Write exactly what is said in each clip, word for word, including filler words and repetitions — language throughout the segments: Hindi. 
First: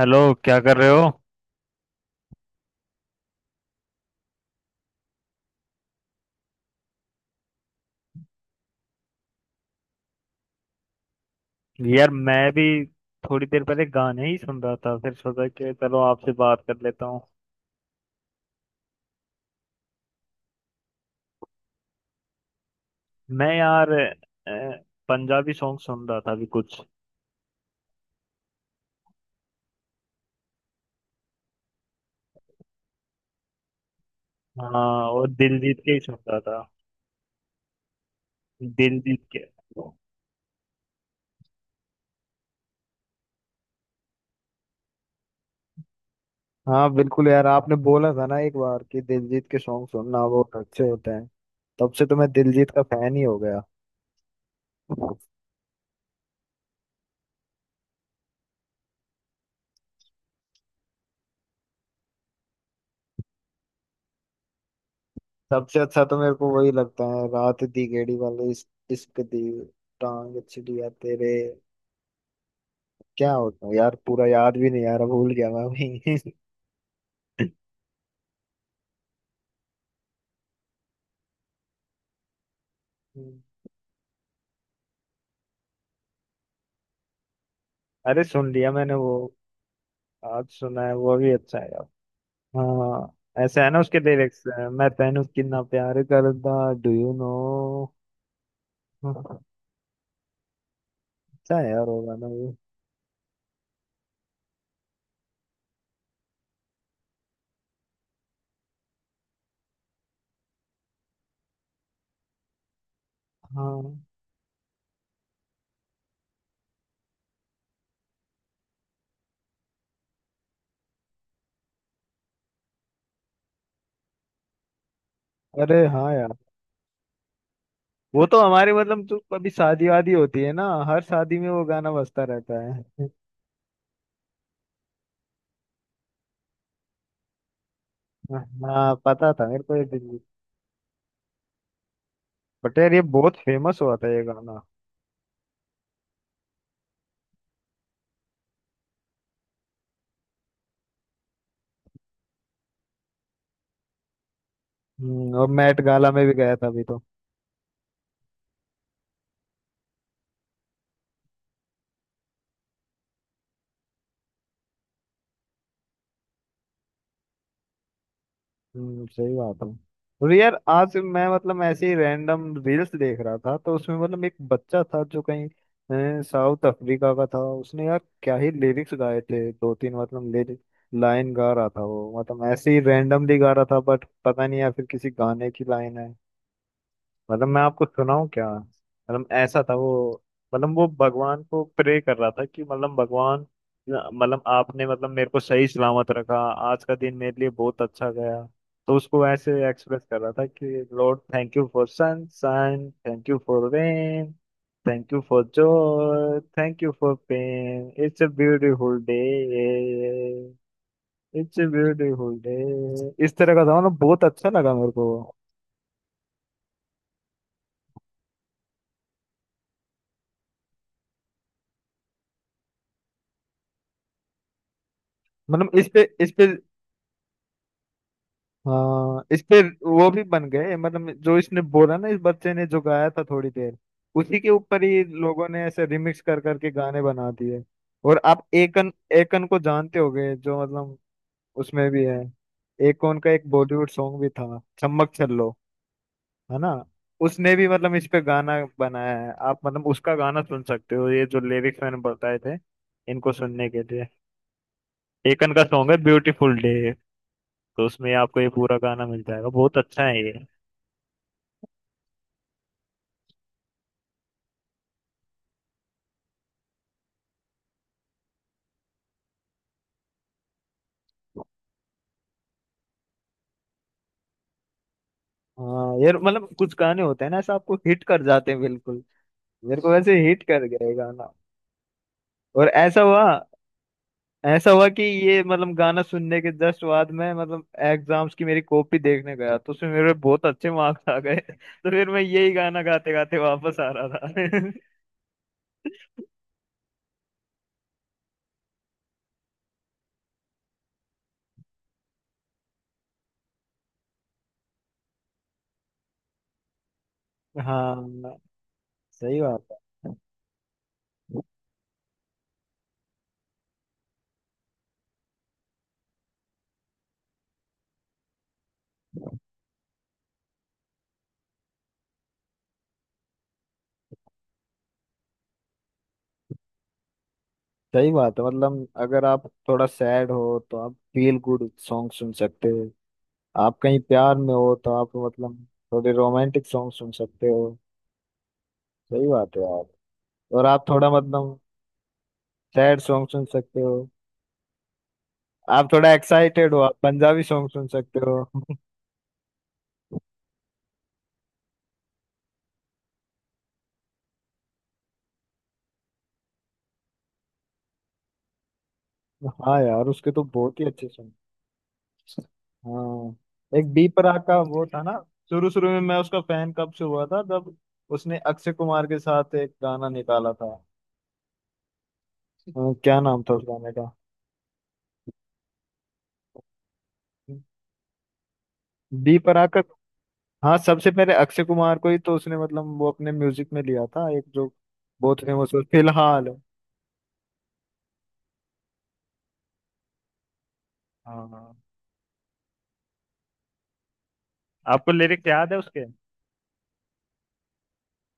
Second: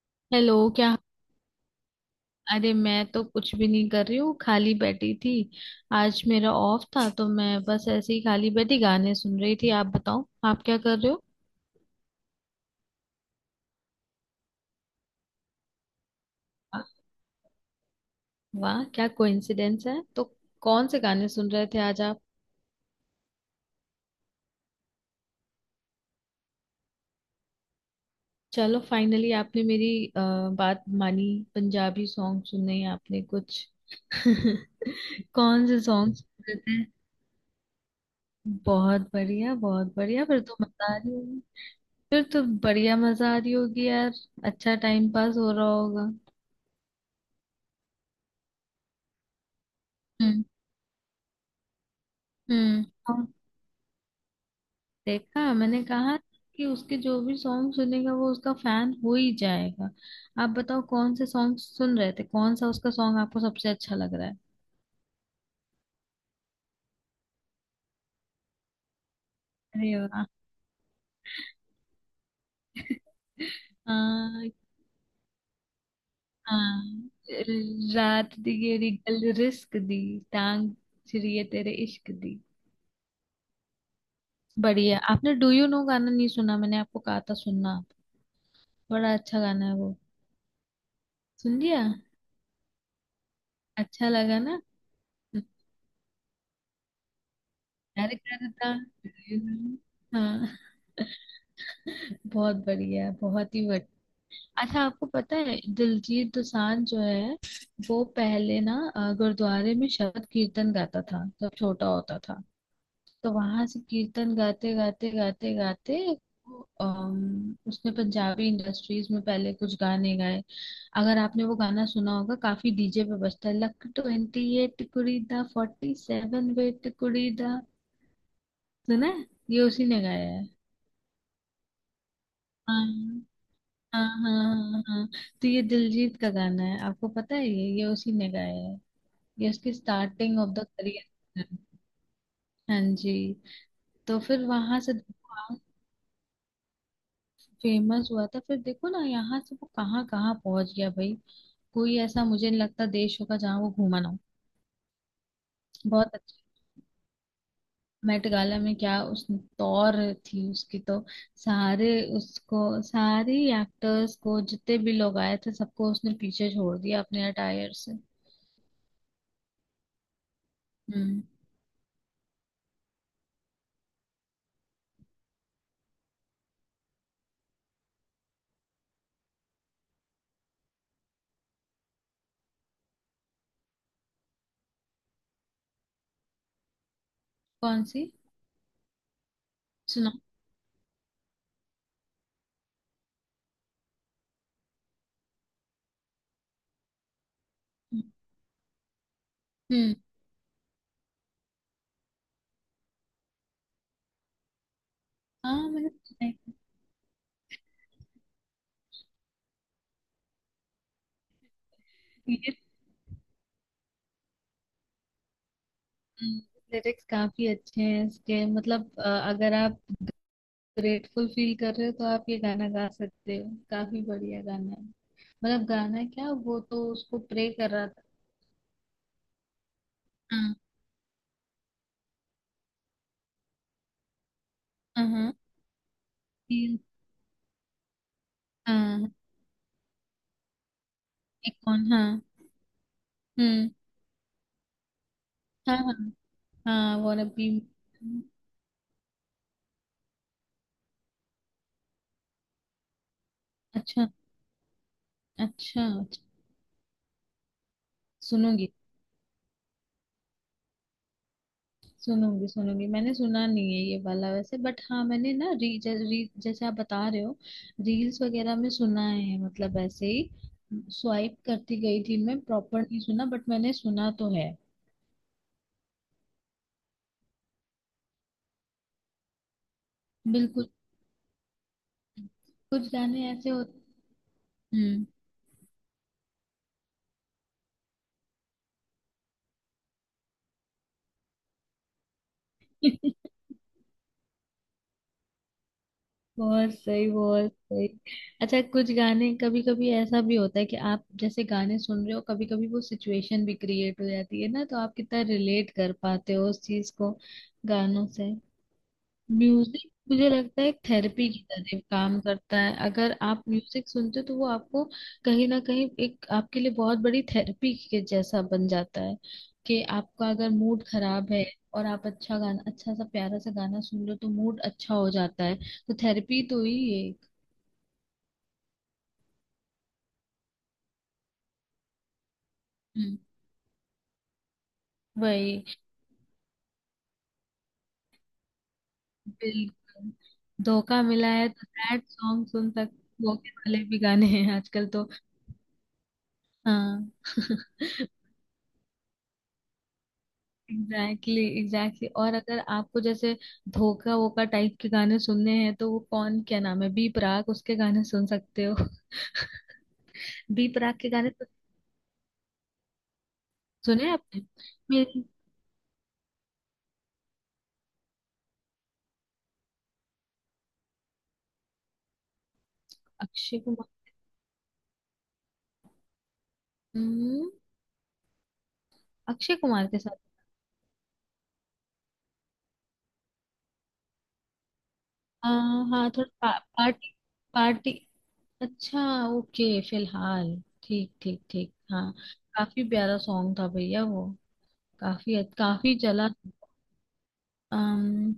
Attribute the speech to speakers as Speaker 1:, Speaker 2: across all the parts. Speaker 1: हेलो, क्या
Speaker 2: हेलो
Speaker 1: कर रहे
Speaker 2: क्या।
Speaker 1: हो।
Speaker 2: अरे मैं तो कुछ भी नहीं कर रही हूँ, खाली बैठी थी। आज मेरा ऑफ था तो मैं बस ऐसे ही खाली बैठी गाने सुन रही थी। आप बताओ, आप क्या कर रहे हो।
Speaker 1: यार मैं भी थोड़ी देर पहले गाने ही सुन रहा था, फिर सोचा कि चलो आपसे बात कर
Speaker 2: वाह।
Speaker 1: लेता हूँ।
Speaker 2: वाह, क्या कोइंसिडेंस है तो। कौन से गाने सुन रहे थे आज आप।
Speaker 1: मैं यार अ, पंजाबी सॉन्ग सुन रहा था अभी कुछ।
Speaker 2: चलो फाइनली आपने मेरी अ, बात मानी। पंजाबी सॉन्ग सुने आपने कुछ।
Speaker 1: हाँ, और
Speaker 2: कौन
Speaker 1: दिलजीत
Speaker 2: से
Speaker 1: के ही सुन
Speaker 2: सॉन्ग
Speaker 1: रहा
Speaker 2: सुन रहे
Speaker 1: था।
Speaker 2: थे। बहुत
Speaker 1: दिलजीत के।
Speaker 2: बढ़िया बहुत बढ़िया, फिर तो मजा आ रही होगी। फिर तो बढ़िया मजा आ रही होगी यार। अच्छा टाइम पास हो रहा होगा।
Speaker 1: हाँ बिल्कुल यार, आपने बोला था ना एक बार कि दिलजीत के सॉन्ग सुनना
Speaker 2: हम्म।
Speaker 1: बहुत अच्छे होते हैं। तब से तो मैं दिलजीत का
Speaker 2: हम्म।
Speaker 1: फैन ही
Speaker 2: और
Speaker 1: हो गया।
Speaker 2: देखा मैंने कहा कि उसके जो भी सॉन्ग सुनेगा वो उसका फैन हो ही जाएगा। आप बताओ कौन से सॉन्ग सुन रहे थे, कौन सा उसका सॉन्ग आपको सबसे अच्छा लग रहा है।
Speaker 1: सबसे अच्छा तो मेरे को वही लगता है, रात दी गेड़ी वाले। इस- इश्क दी
Speaker 2: अरे वाह।
Speaker 1: टांग छिड़िया तेरे, क्या होता है यार, पूरा
Speaker 2: हाँ।
Speaker 1: याद भी नहीं यार, भूल गया मैं अभी।
Speaker 2: हाँ। रात दी गेरी गल रिस्क दी, टांग छिड़िए तेरे इश्क दी। बढ़िया। आपने डू यू नो गाना नहीं सुना? मैंने आपको कहा था सुनना आप।
Speaker 1: अरे सुन लिया मैंने वो,
Speaker 2: बड़ा अच्छा गाना है वो।
Speaker 1: आज सुना है। वो भी अच्छा
Speaker 2: सुन
Speaker 1: है यार।
Speaker 2: लिया।
Speaker 1: हाँ ऐसे है ना उसके
Speaker 2: अच्छा लगा
Speaker 1: लिरिक्स,
Speaker 2: ना।
Speaker 1: मैं तेनू कितना प्यार करदा, डू यू नो।
Speaker 2: प्यार करता। Do you know? हाँ।
Speaker 1: अच्छा है यार वो गाना भी।
Speaker 2: बहुत बढ़िया, बहुत ही बढ़िया। अच्छा आपको पता है दिलजीत दोसांझ जो है, वो पहले ना अ, गुरुद्वारे में शबद कीर्तन गाता था जब छोटा होता था। तो वहां से
Speaker 1: हाँ,
Speaker 2: कीर्तन गाते गाते गाते गाते अम, उसने पंजाबी इंडस्ट्रीज में पहले कुछ गाने गाए। अगर आपने वो गाना सुना होगा, काफी डीजे पे बजता है, लक ट्वेंटी एट कुड़ी दा
Speaker 1: अरे
Speaker 2: फोर्टी
Speaker 1: हाँ यार,
Speaker 2: सेवन वेट कुड़ी दा।
Speaker 1: वो तो हमारे मतलब
Speaker 2: सुना
Speaker 1: जो
Speaker 2: है
Speaker 1: कभी
Speaker 2: ये उसी
Speaker 1: शादी
Speaker 2: ने
Speaker 1: वादी
Speaker 2: गाया
Speaker 1: होती
Speaker 2: है।
Speaker 1: है ना, हर शादी में वो गाना बजता रहता
Speaker 2: हाँ,
Speaker 1: है।
Speaker 2: हाँ हाँ हाँ हाँ। हाँ। तो ये दिलजीत का गाना है, आपको पता है ये ये उसी ने गाया है।
Speaker 1: हाँ, पता था
Speaker 2: ये
Speaker 1: मेरे
Speaker 2: उसकी
Speaker 1: को ये।
Speaker 2: Starting of the career.
Speaker 1: But
Speaker 2: हाँ
Speaker 1: यार ये
Speaker 2: जी।
Speaker 1: बहुत फेमस हुआ था
Speaker 2: तो
Speaker 1: ये
Speaker 2: फिर
Speaker 1: गाना।
Speaker 2: वहां से फेमस हुआ था, फिर देखो ना यहाँ से वो कहाँ कहाँ पहुंच गया भाई। कोई ऐसा मुझे नहीं लगता देश होगा जहाँ वो घूमा ना हो।
Speaker 1: हम्म, और मैट गाला
Speaker 2: बहुत
Speaker 1: में भी
Speaker 2: अच्छा।
Speaker 1: गया था अभी तो।
Speaker 2: मेट गाला में क्या उस तौर थी उसकी तो। सारे उसको सारे एक्टर्स को जितने भी लोग आए थे सबको उसने पीछे छोड़ दिया अपने अटायर से।
Speaker 1: हम्म, सही बात है। और यार आज
Speaker 2: हम्म।
Speaker 1: मैं मतलब ऐसे ही रैंडम रील्स देख रहा था, तो उसमें मतलब एक बच्चा था जो कहीं अ, साउथ अफ्रीका का था। उसने यार क्या ही लिरिक्स गाए थे, दो तीन मतलब लिरिक लाइन गा रहा था वो, मतलब ऐसे ही रैंडमली गा रहा था, बट पता नहीं या फिर किसी गाने की लाइन है। मतलब मैं
Speaker 2: कौन
Speaker 1: आपको
Speaker 2: सी।
Speaker 1: सुनाऊं क्या, मतलब ऐसा था
Speaker 2: सुनाओ।
Speaker 1: वो। मतलब वो भगवान को प्रे कर रहा था कि मतलब भगवान, मतलब आपने मतलब मेरे को सही सलामत रखा, आज का दिन मेरे लिए बहुत
Speaker 2: हम्म।
Speaker 1: अच्छा गया। तो उसको ऐसे एक्सप्रेस कर रहा था कि lord thank you for sunshine, thank you for rain, thank you for
Speaker 2: हाँ मतलब
Speaker 1: joy, thank you for pain, it's a beautiful day, it's a beautiful day. इस तरह का था, मतलब बहुत अच्छा लगा मेरे को।
Speaker 2: लिरिक्स काफी अच्छे हैं इसके, मतलब अ, अगर आप ग्रेटफुल फील कर रहे हो तो आप ये गाना गा सकते हो, काफी बढ़िया गाना है। मतलब
Speaker 1: मतलब इस पे
Speaker 2: गाना क्या,
Speaker 1: इस पे
Speaker 2: वो तो उसको प्रे कर रहा था।
Speaker 1: हाँ इस पे वो भी बन
Speaker 2: हाँ
Speaker 1: गए, मतलब जो इसने बोला ना, इस बच्चे ने जो गाया था थोड़ी देर, उसी के ऊपर ही
Speaker 2: हाँ हाँ।
Speaker 1: लोगों ने ऐसे रिमिक्स कर करके
Speaker 2: कि-
Speaker 1: गाने बना दिए। और आप एकन
Speaker 2: हाँ।
Speaker 1: एकन को जानते होगे जो मतलब
Speaker 2: एक कौन?
Speaker 1: उसमें
Speaker 2: हाँ।
Speaker 1: भी है। एकन का एक
Speaker 2: हम्म।
Speaker 1: बॉलीवुड सॉन्ग भी था चम्मक छल्लो,
Speaker 2: हाँ हाँ।
Speaker 1: है ना।
Speaker 2: हाँ वाना बी।
Speaker 1: उसने भी मतलब इस पे गाना बनाया है, आप मतलब उसका गाना सुन सकते हो ये जो लिरिक्स मैंने बताए थे, इनको सुनने के
Speaker 2: अच्छा।
Speaker 1: लिए। एकन का
Speaker 2: अच्छा।
Speaker 1: सॉन्ग है ब्यूटीफुल डे, तो उसमें आपको ये
Speaker 2: सुनूंगी।
Speaker 1: पूरा गाना मिल जाएगा। बहुत अच्छा है ये।
Speaker 2: सुनूंगी सुनूंगी, मैंने सुना नहीं है ये वाला वैसे, बट हाँ मैंने ना री, ज, री जैसे आप बता रहे हो रील्स वगैरह में सुना है मतलब ऐसे ही। स्वाइप करती गई थी मैं, प्रॉपर नहीं सुना बट मैंने सुना तो है।
Speaker 1: हाँ यार मतलब कुछ गाने होते हैं ना ऐसा, आपको हिट कर जाते हैं बिल्कुल। मेरे को वैसे हिट कर
Speaker 2: बिल्कुल।
Speaker 1: गया ये गाना। और
Speaker 2: कुछ
Speaker 1: ऐसा
Speaker 2: गाने
Speaker 1: हुआ,
Speaker 2: ऐसे होते।
Speaker 1: ऐसा हुआ कि
Speaker 2: हम्म।
Speaker 1: ये मतलब गाना सुनने के जस्ट बाद में, मतलब एग्जाम्स की मेरी कॉपी देखने गया, तो उसमें मेरे बहुत अच्छे मार्क्स आ गए। तो फिर मैं यही गाना गाते गाते वापस आ रहा था।
Speaker 2: बहुत सही बहुत सही। अच्छा कुछ गाने, कभी कभी ऐसा भी होता है कि आप जैसे गाने सुन रहे हो कभी कभी वो सिचुएशन भी क्रिएट हो जाती है ना, तो आप कितना रिलेट कर पाते हो उस चीज को
Speaker 1: हाँ,
Speaker 2: गानों से।
Speaker 1: सही बात।
Speaker 2: म्यूजिक
Speaker 1: है
Speaker 2: मुझे लगता है एक थेरेपी की तरह काम करता है। अगर आप म्यूजिक सुनते हो तो वो आपको कहीं ना कहीं एक आपके लिए बहुत बड़ी थेरेपी के जैसा बन जाता है। कि आपका अगर मूड खराब है और आप अच्छा गाना, अच्छा सा प्यारा सा गाना सुन लो, तो मूड अच्छा हो जाता है। तो थेरेपी तो ही एक।
Speaker 1: सही बात है मतलब, अगर आप थोड़ा सैड हो तो आप फील गुड सॉन्ग सुन सकते हो।
Speaker 2: हम्म,
Speaker 1: आप कहीं प्यार में हो तो आप
Speaker 2: वही।
Speaker 1: मतलब थोड़े रोमांटिक सॉन्ग सुन सकते हो। सही बात है यार।
Speaker 2: बिल्कुल।
Speaker 1: और आप
Speaker 2: धोखा
Speaker 1: थोड़ा
Speaker 2: मिला है
Speaker 1: मतलब
Speaker 2: तो सैड सॉन्ग सुन
Speaker 1: सैड
Speaker 2: सकते,
Speaker 1: सॉन्ग सुन
Speaker 2: धोखे
Speaker 1: सकते
Speaker 2: वाले
Speaker 1: हो।
Speaker 2: भी गाने हैं आजकल तो।
Speaker 1: आप थोड़ा एक्साइटेड हो, आप
Speaker 2: हाँ।
Speaker 1: पंजाबी सॉन्ग सुन सकते हो।
Speaker 2: Exactly exactly, exactly exactly. और अगर आपको जैसे धोखा वोका टाइप के गाने सुनने हैं, तो वो कौन क्या नाम है बी प्राक, उसके गाने सुन सकते हो।
Speaker 1: हाँ यार उसके तो
Speaker 2: बी
Speaker 1: बहुत ही
Speaker 2: प्राक
Speaker 1: अच्छे
Speaker 2: के गाने
Speaker 1: सॉन्ग।
Speaker 2: तो
Speaker 1: हाँ एक
Speaker 2: सुने
Speaker 1: बी
Speaker 2: हैं
Speaker 1: प्राक
Speaker 2: आपने।
Speaker 1: का वो था ना,
Speaker 2: मेरे।
Speaker 1: शुरू शुरू में मैं उसका फैन कब से हुआ था, जब उसने अक्षय कुमार के साथ एक गाना निकाला था। अ, क्या नाम था
Speaker 2: अक्षय
Speaker 1: उस
Speaker 2: कुमार।
Speaker 1: गाने का,
Speaker 2: हम्म।
Speaker 1: बी
Speaker 2: अक्षय
Speaker 1: प्राक का।
Speaker 2: कुमार के साथ।
Speaker 1: हाँ सबसे पहले अक्षय कुमार को ही तो उसने मतलब वो अपने म्यूजिक में लिया था, एक जो बहुत फेमस हुआ
Speaker 2: हाँ हाँ थोड़ा
Speaker 1: फिलहाल।
Speaker 2: पा, पार्टी पार्टी। अच्छा। ओके फिलहाल। ठीक ठीक
Speaker 1: हाँ
Speaker 2: ठीक
Speaker 1: हाँ।
Speaker 2: हाँ। काफी प्यारा सॉन्ग था भैया वो।
Speaker 1: आपको
Speaker 2: काफी
Speaker 1: लिरिक्स याद है
Speaker 2: काफी
Speaker 1: उसके,
Speaker 2: चला। अम,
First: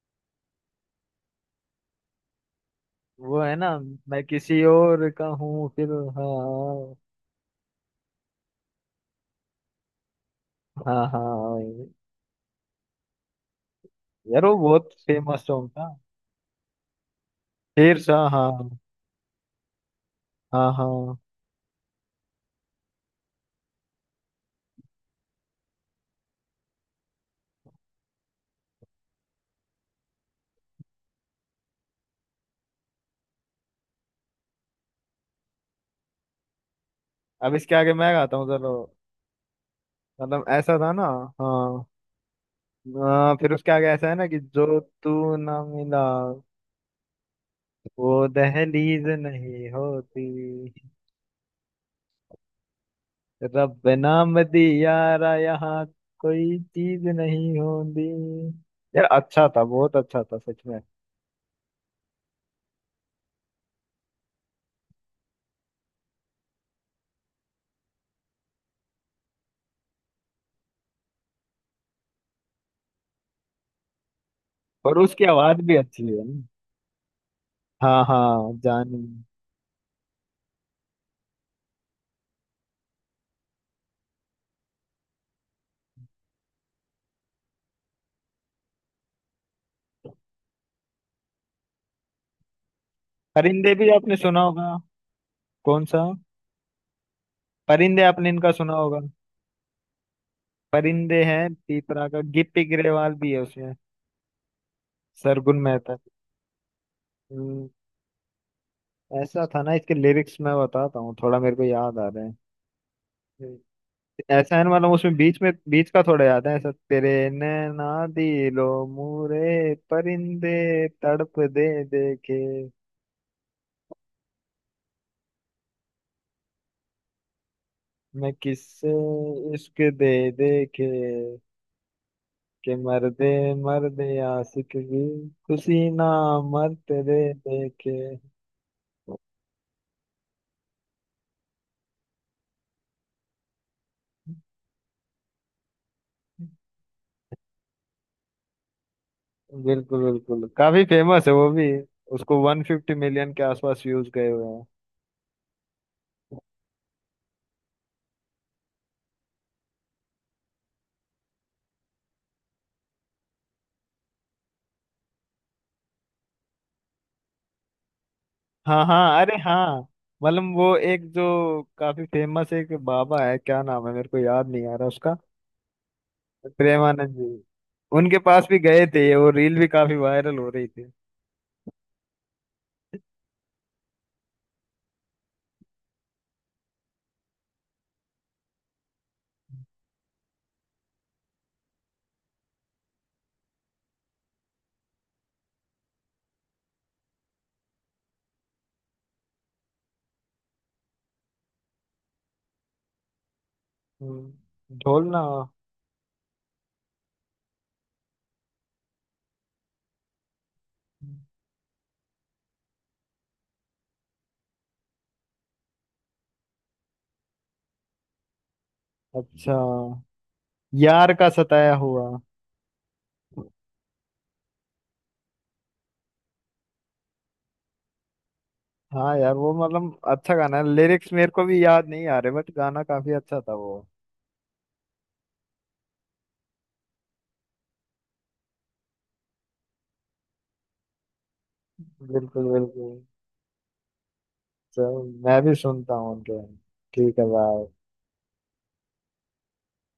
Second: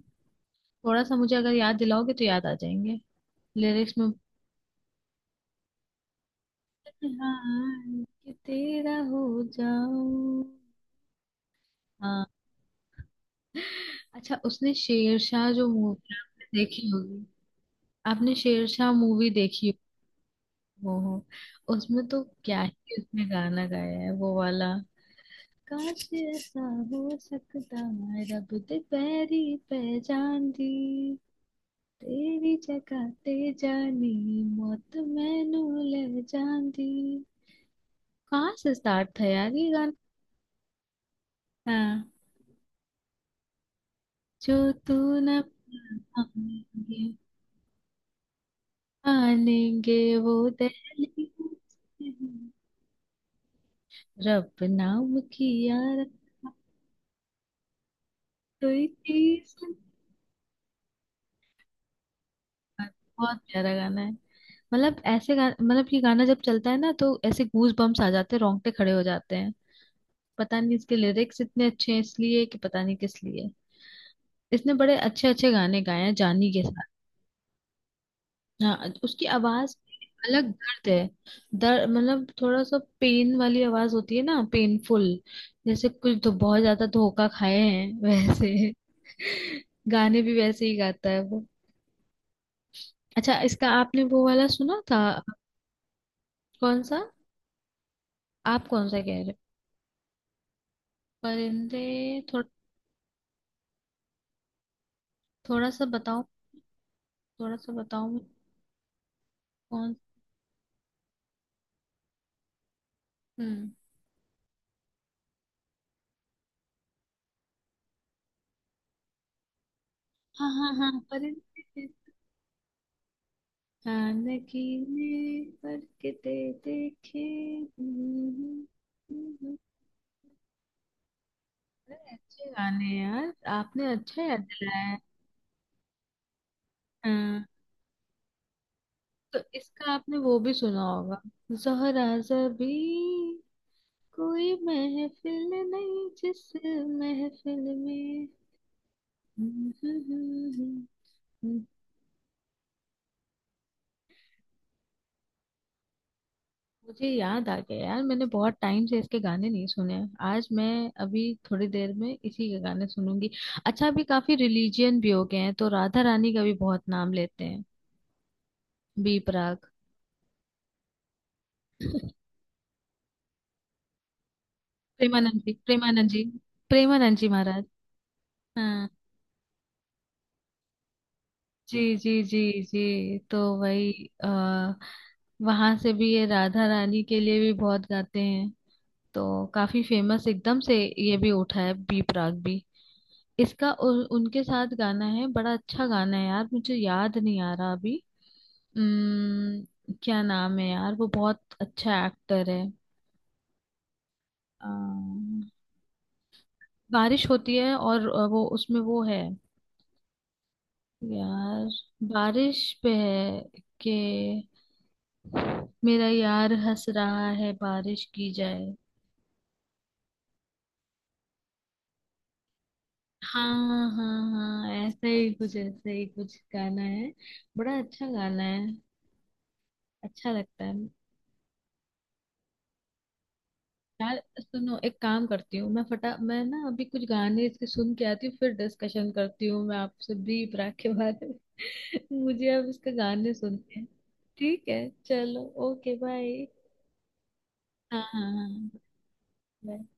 Speaker 2: थोड़ा सा मुझे अगर याद दिलाओगे तो याद आ जाएंगे
Speaker 1: वो है ना,
Speaker 2: लिरिक्स में।
Speaker 1: मैं किसी और का हूँ फिलहाल।
Speaker 2: हाय कि तेरा हो जाऊं।
Speaker 1: हाँ हाँ वही।
Speaker 2: हाँ। अच्छा
Speaker 1: यार वो
Speaker 2: उसने
Speaker 1: बहुत फेमस
Speaker 2: शेरशाह
Speaker 1: सॉन्ग
Speaker 2: जो
Speaker 1: था,
Speaker 2: मूवी आपने देखी होगी।
Speaker 1: शेर शाह।
Speaker 2: आपने
Speaker 1: हाँ
Speaker 2: शेरशाह मूवी देखी।
Speaker 1: हाँ
Speaker 2: हो हो
Speaker 1: हाँ,
Speaker 2: हो, उसमें तो क्या ही उसने गाना गाया है वो वाला। काश ऐसा हो सकता रब दे पैरी पहचान दी, तेरी जगह ते जानी मौत मैनू ले जान दी।
Speaker 1: अब इसके आगे मैं गाता हूँ
Speaker 2: कहाँ
Speaker 1: चलो।
Speaker 2: से स्टार्ट था यार ये गाना।
Speaker 1: मतलब ऐसा था ना, हाँ,
Speaker 2: हाँ।
Speaker 1: हाँ फिर उसके आगे ऐसा है ना कि
Speaker 2: जो
Speaker 1: जो
Speaker 2: तू
Speaker 1: तू
Speaker 2: न
Speaker 1: ना मिला,
Speaker 2: पाएंगे
Speaker 1: वो दहलीज नहीं
Speaker 2: पालेंगे वो
Speaker 1: होती,
Speaker 2: दहलीज में।
Speaker 1: रब नाम
Speaker 2: रब
Speaker 1: दिया
Speaker 2: नाम
Speaker 1: रा
Speaker 2: की
Speaker 1: यहाँ,
Speaker 2: यार
Speaker 1: कोई चीज नहीं होती।
Speaker 2: कोई
Speaker 1: यार अच्छा
Speaker 2: चीज
Speaker 1: था,
Speaker 2: नहीं।
Speaker 1: बहुत अच्छा था सच में।
Speaker 2: बहुत प्यारा गाना है, मतलब ऐसे गा, मतलब ये गाना जब चलता है ना तो ऐसे गूज बम्स आ जाते हैं, रोंगटे खड़े हो जाते हैं। पता नहीं इसके लिरिक्स इतने अच्छे हैं इसलिए कि पता नहीं किस लिए। इसने बड़े
Speaker 1: और उसकी
Speaker 2: अच्छे अच्छे
Speaker 1: आवाज भी
Speaker 2: गाने
Speaker 1: अच्छी
Speaker 2: गाए हैं
Speaker 1: है ना।
Speaker 2: जानी के साथ।
Speaker 1: हाँ हाँ
Speaker 2: हाँ।
Speaker 1: जानी।
Speaker 2: उसकी आवाज अलग दर्द है। दर्द मतलब थोड़ा सा पेन वाली आवाज होती है ना, पेनफुल। जैसे कुछ तो बहुत ज्यादा धोखा खाए हैं वैसे। गाने भी वैसे ही गाता है वो। अच्छा इसका
Speaker 1: परिंदे भी
Speaker 2: आपने
Speaker 1: आपने
Speaker 2: वो
Speaker 1: सुना
Speaker 2: वाला
Speaker 1: होगा।
Speaker 2: सुना था।
Speaker 1: कौन सा,
Speaker 2: कौन सा।
Speaker 1: परिंदे आपने इनका
Speaker 2: आप
Speaker 1: सुना
Speaker 2: कौन
Speaker 1: होगा।
Speaker 2: सा कह रहे हो।
Speaker 1: परिंदे हैं,
Speaker 2: परिंदे
Speaker 1: तीतरा का
Speaker 2: थो,
Speaker 1: गिप्पी गिरेवाल भी है उसमें, सरगुन
Speaker 2: थोड़ा सा
Speaker 1: मेहता।
Speaker 2: बताओ। थोड़ा
Speaker 1: हम्म,
Speaker 2: सा बताओ मुझे।
Speaker 1: ऐसा था ना इसके
Speaker 2: कौन।
Speaker 1: लिरिक्स, मैं बताता हूँ थोड़ा, मेरे को याद आ रहे हैं। हम्म।
Speaker 2: हम्म।
Speaker 1: ऐसा है ना मतलब उसमें बीच में, बीच का थोड़ा याद है, ऐसा तेरे नैना दिलो मूरे
Speaker 2: हाँ
Speaker 1: परिंदे
Speaker 2: हाँ हाँ
Speaker 1: तड़प दे
Speaker 2: परिंदे।
Speaker 1: देखे,
Speaker 2: हाँ नगीने पर के ते देखे। हम्म,
Speaker 1: मैं
Speaker 2: हम्म,
Speaker 1: किससे
Speaker 2: हम्म, हम्म।
Speaker 1: इश्क दे देखे,
Speaker 2: अरे अच्छे
Speaker 1: के
Speaker 2: गाने हैं
Speaker 1: मर्दे,
Speaker 2: यार, आपने
Speaker 1: मर्दे
Speaker 2: अच्छा याद
Speaker 1: आशिक
Speaker 2: दिलाया है।
Speaker 1: भी खुशी ना मर तेरे
Speaker 2: हाँ।
Speaker 1: देखे।
Speaker 2: तो इसका आपने वो भी सुना होगा, जहरा जबी कोई महफिल नहीं जिस महफिल में।
Speaker 1: बिल्कुल बिल्कुल, काफी फेमस है वो भी, उसको वन फिफ्टी मिलियन के आसपास व्यूज गए हुए हैं।
Speaker 2: मुझे याद आ गया यार, मैंने बहुत टाइम से इसके गाने नहीं सुने हैं। आज मैं अभी थोड़ी देर में इसी के गाने सुनूंगी। अच्छा अभी काफी रिलीजियन भी हो गए हैं, तो राधा रानी का भी बहुत नाम लेते हैं
Speaker 1: हाँ
Speaker 2: बी
Speaker 1: हाँ, अरे
Speaker 2: प्राक।
Speaker 1: हाँ, मतलब वो एक जो काफी फेमस एक बाबा है, क्या नाम है मेरे को याद नहीं आ रहा उसका।
Speaker 2: प्रेमानंद जी प्रेमानंद जी।
Speaker 1: प्रेमानंद
Speaker 2: प्रेमानंद जी
Speaker 1: जी,
Speaker 2: महाराज।
Speaker 1: उनके पास भी गए
Speaker 2: हाँ
Speaker 1: थे ये, वो रील भी काफी वायरल हो रही थी।
Speaker 2: जी जी जी। जी तो वही आ, वहां से भी ये राधा रानी के लिए भी बहुत गाते हैं। तो काफी फेमस एकदम से ये भी उठा है बी प्राक भी। इसका उ, उनके साथ गाना है, बड़ा अच्छा गाना है यार, मुझे याद नहीं आ रहा अभी। उम्म, क्या नाम है यार, वो बहुत अच्छा एक्टर है।
Speaker 1: हम्म, ढोलना,
Speaker 2: अम्म, बारिश होती है और अ, वो उसमें वो है यार बारिश पे है के मेरा यार हंस रहा है बारिश की जाए।
Speaker 1: अच्छा, यार का सताया हुआ।
Speaker 2: हाँ हाँ हाँ ऐसे ही कुछ, ऐसे ही कुछ गाना है। बड़ा अच्छा गाना है।
Speaker 1: हाँ यार वो मतलब
Speaker 2: अच्छा
Speaker 1: अच्छा गाना
Speaker 2: लगता
Speaker 1: है,
Speaker 2: है।
Speaker 1: लिरिक्स मेरे को भी याद नहीं आ रहे, बट गाना काफी अच्छा था वो।
Speaker 2: यार सुनो, एक काम करती हूँ मैं फटा, मैं ना अभी कुछ गाने इसके सुन के आती हूँ, फिर डिस्कशन करती हूँ मैं आपसे ब्रीफ राग के बारे में।
Speaker 1: बिल्कुल
Speaker 2: मुझे अब इसके
Speaker 1: बिल्कुल।
Speaker 2: गाने सुनते हैं। ठीक है
Speaker 1: चल मैं
Speaker 2: चलो।
Speaker 1: भी सुनता
Speaker 2: ओके
Speaker 1: हूँ
Speaker 2: बाय।
Speaker 1: उनके। ठीक है, बाय।
Speaker 2: हाँ हाँ हाँ। bye.